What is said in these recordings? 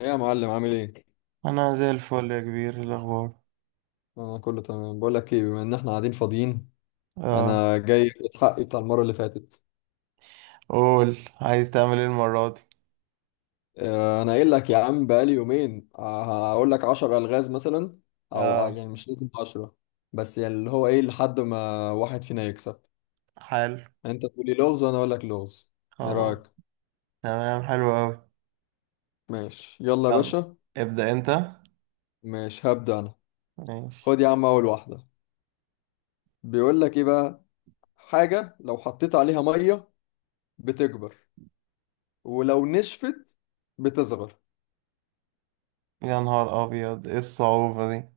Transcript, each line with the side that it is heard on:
left: ايه يا معلم عامل ايه؟
right: انا زي الفل يا كبير، إيه الاخبار؟
left: انا كله تمام. بقول لك ايه، بما ان احنا قاعدين فاضيين،
right: اه،
left: انا جاي في حقي بتاع المره اللي فاتت.
right: قول عايز تعمل ايه المره دي؟
left: انا قايل لك يا عم بقالي يومين، هقول لك 10 الغاز مثلا، او
right: اه.
left: يعني مش لازم 10، بس يعني اللي هو ايه لحد ما واحد فينا يكسب.
right: حلو.
left: انت تقول لي لغز وانا اقول لك لغز. ايه
right: خلاص.
left: رايك؟
right: تمام، حلو قوي.
left: ماشي يلا يا
right: يلا،
left: باشا.
right: ابدا انت.
left: ماشي هبدا انا.
right: ماشي.
left: خد يا عم اول واحده. بيقول لك ايه بقى: حاجه لو حطيت عليها ميه بتكبر، ولو نشفت بتصغر.
right: يا نهار ابيض، ايه الصعوبه دي؟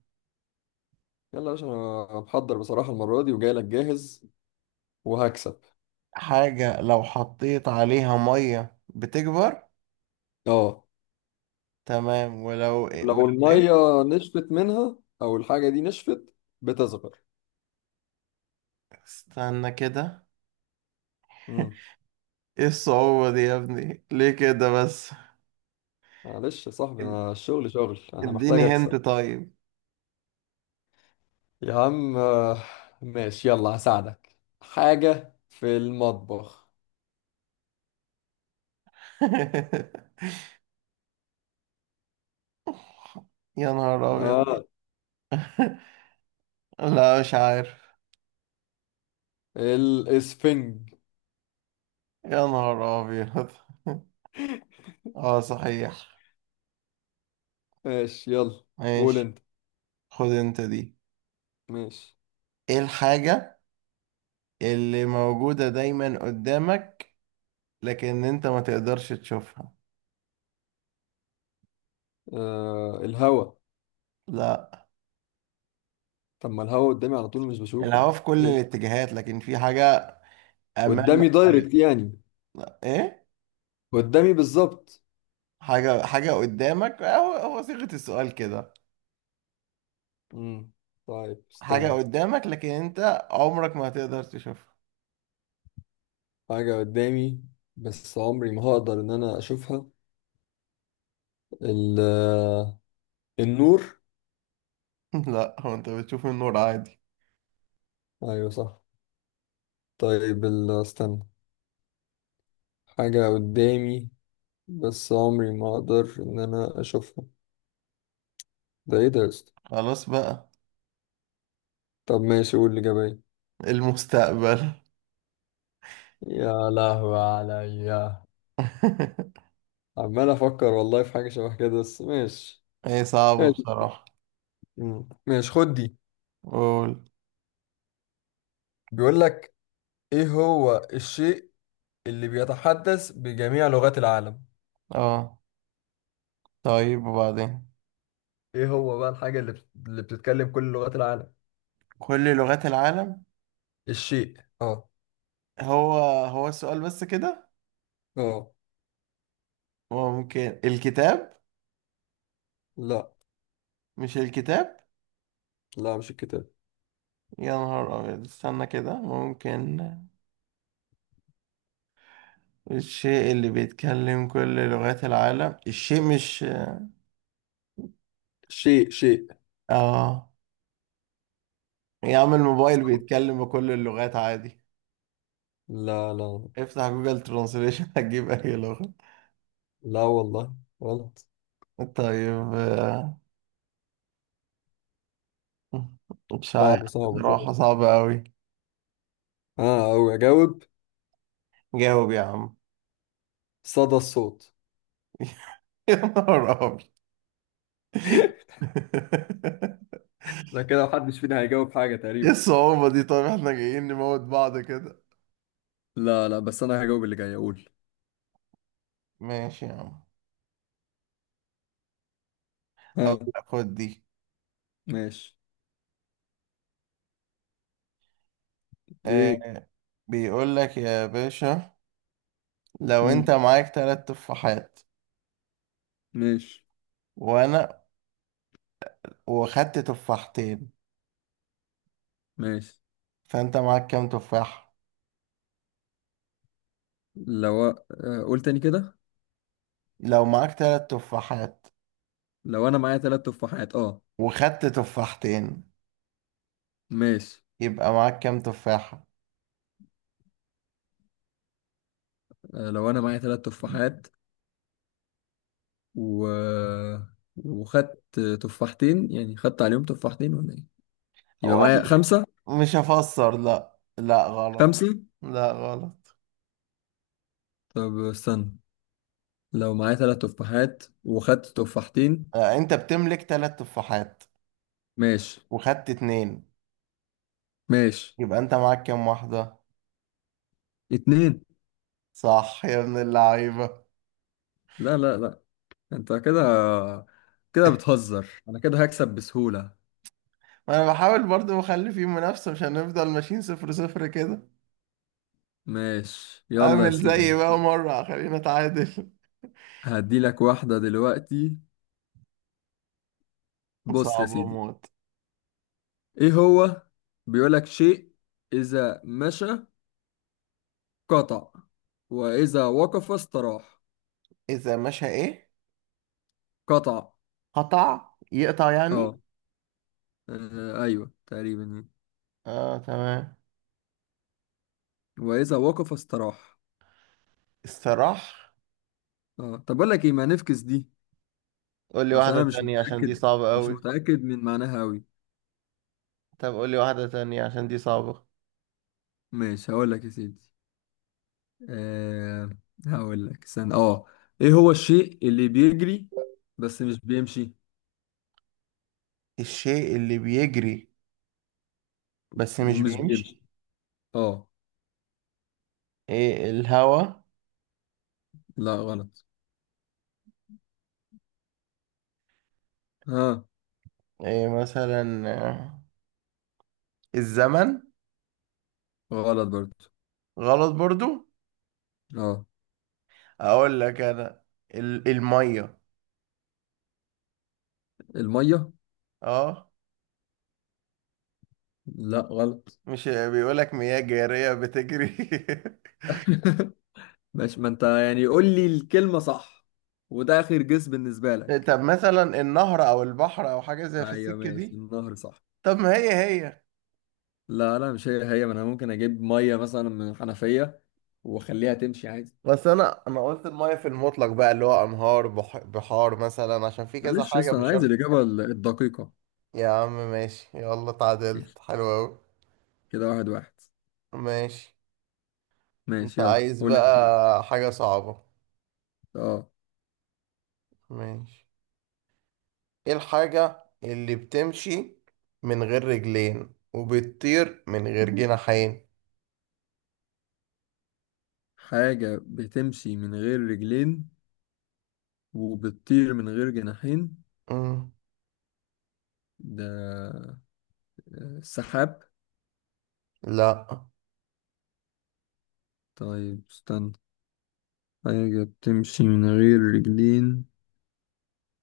left: يلا يا باشا، انا محضر بصراحة المرة دي وجاي لك جاهز وهكسب.
right: حاجه لو حطيت عليها ميه بتكبر.
left: اه،
right: تمام، ولو إيه؟
left: لو
right: ولو ايه؟
left: المية نشفت منها او الحاجة دي نشفت بتصغر.
right: استنى كده.
left: امم
right: ايه الصعوبه دي يا ابني؟ ليه كده بس؟
left: معلش يا صاحبي،
right: إد-
left: انا الشغل شغل، انا
right: اديني
left: محتاج
right: هنت
left: اكسب.
right: طيب.
left: يا عم، ماشي يلا، هساعدك حاجة في المطبخ.
right: يا نهار ابيض.
left: اه،
right: لا، مش عارف.
left: الاسفنج.
right: يا نهار أبيض. اه صحيح.
left: ماشي يلا، قول
right: ماشي.
left: انت.
right: خد انت دي.
left: ماشي.
right: ايه الحاجة اللي موجودة دايما قدامك لكن انت ما تقدرش تشوفها؟
left: آه الهوا.
right: لا،
left: طب ما الهوا قدامي على طول، مش بشوفه.
right: الهوا في كل
left: إيه ده؟
right: الاتجاهات، لكن في حاجة أمامك.
left: قدامي دايركت يعني؟
right: لا. ايه؟
left: قدامي بالظبط.
right: حاجة، حاجة قدامك، هو هو صيغة السؤال كده.
left: مم. طيب
right: حاجة
left: استنى.
right: قدامك لكن انت عمرك ما هتقدر تشوفها.
left: حاجة قدامي بس عمري ما هقدر إن أنا أشوفها. ال النور.
right: لا، هو انت بتشوف النور عادي.
left: أيوة صح. طيب استنى. حاجة قدامي بس عمري ما أقدر إن أنا أشوفها. ده إيه ده يا اسطى؟
right: خلاص بقى.
left: طب ماشي، قول الإجابة إيه.
right: المستقبل.
left: يا لهوي عليا. عمال أفكر والله في حاجة شبه كده، بس ماشي.
right: هي صعبة
left: ماشي.
right: بصراحة.
left: مم. ماشي خد دي.
right: قول.
left: بيقول لك: إيه هو الشيء اللي بيتحدث بجميع لغات العالم؟
right: اه، طيب وبعدين.
left: ايه هو بقى الحاجة اللي اللي بتتكلم كل لغات العالم؟
right: كل لغات العالم.
left: الشيء، اه.
right: هو هو السؤال بس كده؟
left: اه.
right: ممكن الكتاب.
left: لا
right: مش الكتاب.
left: لا، مش الكتاب.
right: يا نهار أبيض، استنى كده، ممكن. الشيء اللي بيتكلم كل لغات العالم، الشيء مش.
left: شيء شيء.
right: اه، يا عم الموبايل بيتكلم بكل اللغات عادي،
left: لا لا
right: افتح جوجل ترانسليشن. هتجيب أي لغة.
left: لا والله، غلط.
right: طيب، مش عارف
left: صعب صعب صعب.
right: بصراحة، صعبة أوي.
left: اه، او اجاوب:
right: جاوب يا عم.
left: صدى الصوت.
right: يا نهار أبيض.
left: ده كده محدش فينا هيجاوب حاجة
right: ايه
left: تقريبا.
right: الصعوبة دي؟ طيب احنا جايين نموت بعض كده.
left: لا لا، بس انا هجاوب اللي جاي. اقول،
right: ماشي يا عم. اقول
left: ها؟
right: لك، خد دي.
left: ماشي. ايه.
right: آه. بيقول لك يا باشا، لو انت
left: مم.
right: معاك 3 تفاحات
left: ماشي.
right: وانا، واخدت تفاحتين،
left: ماشي
right: فانت معاك كام تفاح؟
left: لو أ- قول تاني كده.
right: لو معاك 3 تفاحات
left: لو انا معايا 3 تفاحات، اه.
right: وخدت تفاحتين،
left: ماشي.
right: يبقى معاك كام تفاحة؟
left: لو انا معايا ثلاث تفاحات و... وخدت تفاحتين، يعني خدت عليهم تفاحتين ولا ايه؟ يبقى
right: هو قال
left: معايا
right: لي،
left: خمسة.
right: مش هفسر. لا لا، غلط.
left: خمسة.
right: لا غلط.
left: طب استنى، لو معايا 3 تفاحات وخدت تفاحتين.
right: آه انت بتملك 3 تفاحات
left: ماشي.
right: وخدت اتنين،
left: ماشي.
right: يبقى انت معاك كام واحدة؟
left: اتنين.
right: صح يا ابن اللعيبة.
left: لا لا لا. انت كده، كده بتهزر، انا كده هكسب بسهولة.
right: ما انا بحاول برضو اخلي فيه منافسة، مش هنفضل ماشيين 0-0 كده.
left: ماشي يلا يا
right: اعمل زي بقى
left: سيدي،
right: مرة، خلينا اتعادل.
left: هديلك واحدة دلوقتي. بص يا
right: صعب
left: سيدي،
right: اموت.
left: ايه هو؟ بيقولك شيء اذا مشى قطع، واذا وقف استراح.
right: اذا مشى ايه؟
left: قطع.
right: قطع، يقطع يعني.
left: اه، ايوه تقريبا يعني.
right: اه تمام.
left: واذا وقف استراح.
right: استراح.
left: اه، طب اقول لك ايه، ما نفكس دي،
right: قول لي
left: عشان
right: واحدة
left: انا مش
right: تانية عشان دي
left: متاكد،
right: صعبة
left: مش
right: قوي.
left: متاكد من معناها قوي.
right: طب قول لي واحدة تانية عشان دي صعبة.
left: ماشي هقول لك يا سيدي. آه هقول لك استنى، اه. ايه هو الشيء اللي بيجري بس مش بيمشي؟
right: الشيء اللي بيجري بس مش
left: ومش بيمشي،
right: بيمشي.
left: اه.
right: ايه، الهوا؟
left: لا غلط. ها؟
right: ايه مثلا، الزمن؟
left: غلط برضه.
right: غلط برضو.
left: اه.
right: اقول لك انا، الميه.
left: الميه.
right: اه.
left: لا غلط.
right: مش بيقول لك مياه جاريه بتجري؟
left: ماشي، ما انت يعني قول لي الكلمه صح، وده اخر جس بالنسبه لك.
right: طب مثلا النهر او البحر او حاجه زي في
left: ايوه
right: السكه
left: ماشي،
right: دي.
left: النهر صح.
right: طب ما هي هي.
left: لا لا، مش هي هي، ما انا ممكن اجيب ميه مثلا من الحنفيه واخليها تمشي عادي.
right: بس انا قلت الميه في المطلق بقى، اللي هو انهار، بحار مثلا، عشان في كذا
left: معلش يا
right: حاجه
left: اسطى، انا
right: مش
left: عايز
right: شرط.
left: الاجابه الدقيقه.
right: يا عم ماشي، يلا
left: ماشي.
right: تعادلت، حلو قوي.
left: كده واحد واحد.
right: ماشي. انت
left: ماشي يلا
right: عايز
left: قول انت.
right: بقى حاجه صعبه.
left: اه.
right: ماشي. ايه الحاجة اللي بتمشي من غير رجلين وبتطير من غير جناحين؟
left: حاجه بتمشي من غير رجلين وبتطير من غير جناحين.
right: مم.
left: ده السحاب.
right: لا.
left: طيب استنى. حاجه بتمشي من غير رجلين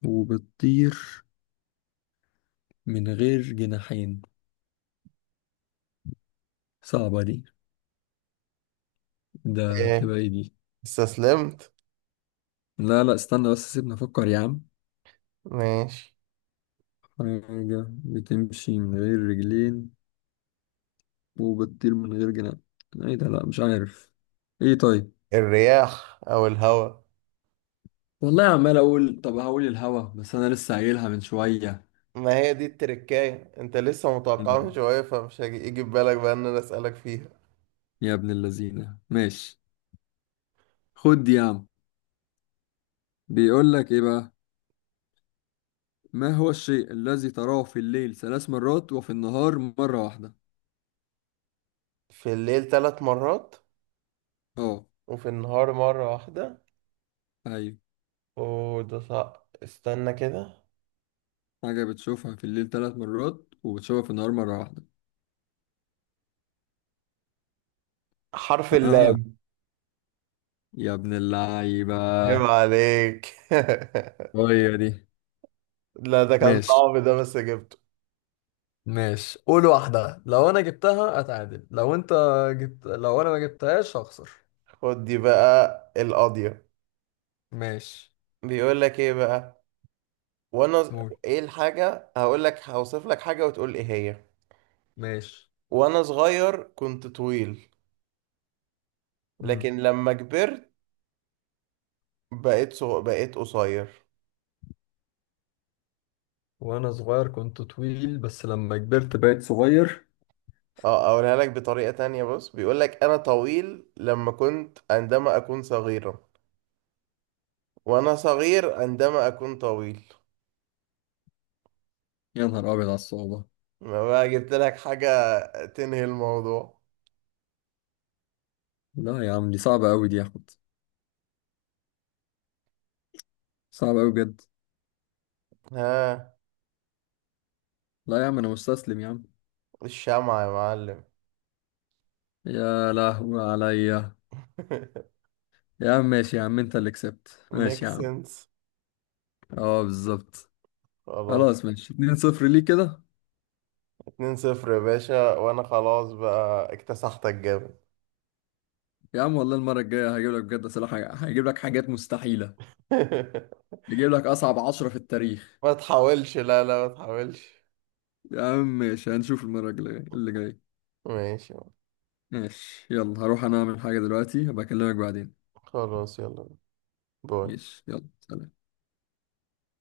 left: وبتطير من غير جناحين. صعبه دي. ده
right: ايه؟
left: تبقى ايه دي؟
right: استسلمت.
left: لا لا استنى بس، سيبني افكر يا عم.
right: ماشي.
left: حاجة بتمشي من غير رجلين وبتطير من غير جناح. ايه ده؟ لا مش عارف. ايه طيب؟
right: الرياح او الهواء.
left: والله عمال اقول، طب هقول الهوا بس انا لسه قايلها من شوية.
right: ما هي دي التركاية، انت لسه متوقعها من
left: مم.
right: شوية، فمش هيجي يجي في بالك بقى ان انا اسألك فيها.
left: يا ابن اللذينة، ماشي. خد دي يا عم. بيقول لك ايه بقى: ما هو الشيء الذي تراه في الليل 3 مرات وفي النهار مرة واحدة؟
right: في الليل 3 مرات
left: اه.
right: وفي النهار مرة واحدة.
left: ايوه.
right: وده صعب، استنى كده.
left: حاجة بتشوفها في الليل 3 مرات وبتشوفها في النهار مرة واحدة.
right: حرف
left: اه.
right: اللام.
left: يا ابن اللعيبة،
right: عيب عليك.
left: هي دي.
right: لا، ده كان
left: ماشي.
right: صعب، ده بس جبته.
left: ماشي قول واحدة، لو أنا جبتها أتعادل، لو أنت جبت، لو أنا ما جبتهاش هخسر.
right: خد دي بقى القاضية.
left: ماشي.
right: بيقول لك ايه بقى. وانا ز-
left: قول.
right: ايه الحاجة؟ هقول لك، هوصف لك حاجة وتقول ايه هي.
left: ماشي.
right: وانا صغير كنت طويل،
left: مم.
right: لكن لما كبرت بقيت قصير.
left: وأنا صغير كنت طويل، بس لما كبرت بقيت صغير.
right: اه، اقولها لك بطريقة تانية. بص بيقول لك انا طويل لما كنت، عندما اكون صغيرا، وانا صغير عندما اكون طويل.
left: يا نهار أبيض على الصعوبة.
right: ما بقى جبت لك حاجة تنهي الموضوع.
left: لا يا عم دي صعبة أوي دي يا أحمد، صعبة أوي بجد.
right: ها.
left: لا يا عم أنا مستسلم يا عم.
right: الشمعة يا معلم.
left: يا لهوي عليا. يا عم ماشي، يا عم أنت اللي كسبت،
right: ميك
left: ماشي يا عم.
right: سنس.
left: أه بالظبط.
right: خلاص.
left: خلاص ماشي 2-0. ليه كده؟
right: 2-0 يا باشا، وانا خلاص بقى اكتسحتك جامد.
left: يا عم والله المرة الجاية هجيب لك بجد أسئلة، حاجة هجيب لك حاجات مستحيلة. هجيب لك أصعب 10 في التاريخ.
right: ما تحاولش، لا لا ما تحاولش.
left: يا عم ماشي، هنشوف المرة الجاية اللي جاية.
right: ماشي.
left: ماشي يلا، هروح أنا أعمل حاجة دلوقتي، هبقى أكلمك بعدين.
right: خلاص يلا. باي.
left: ماشي يلا سلام.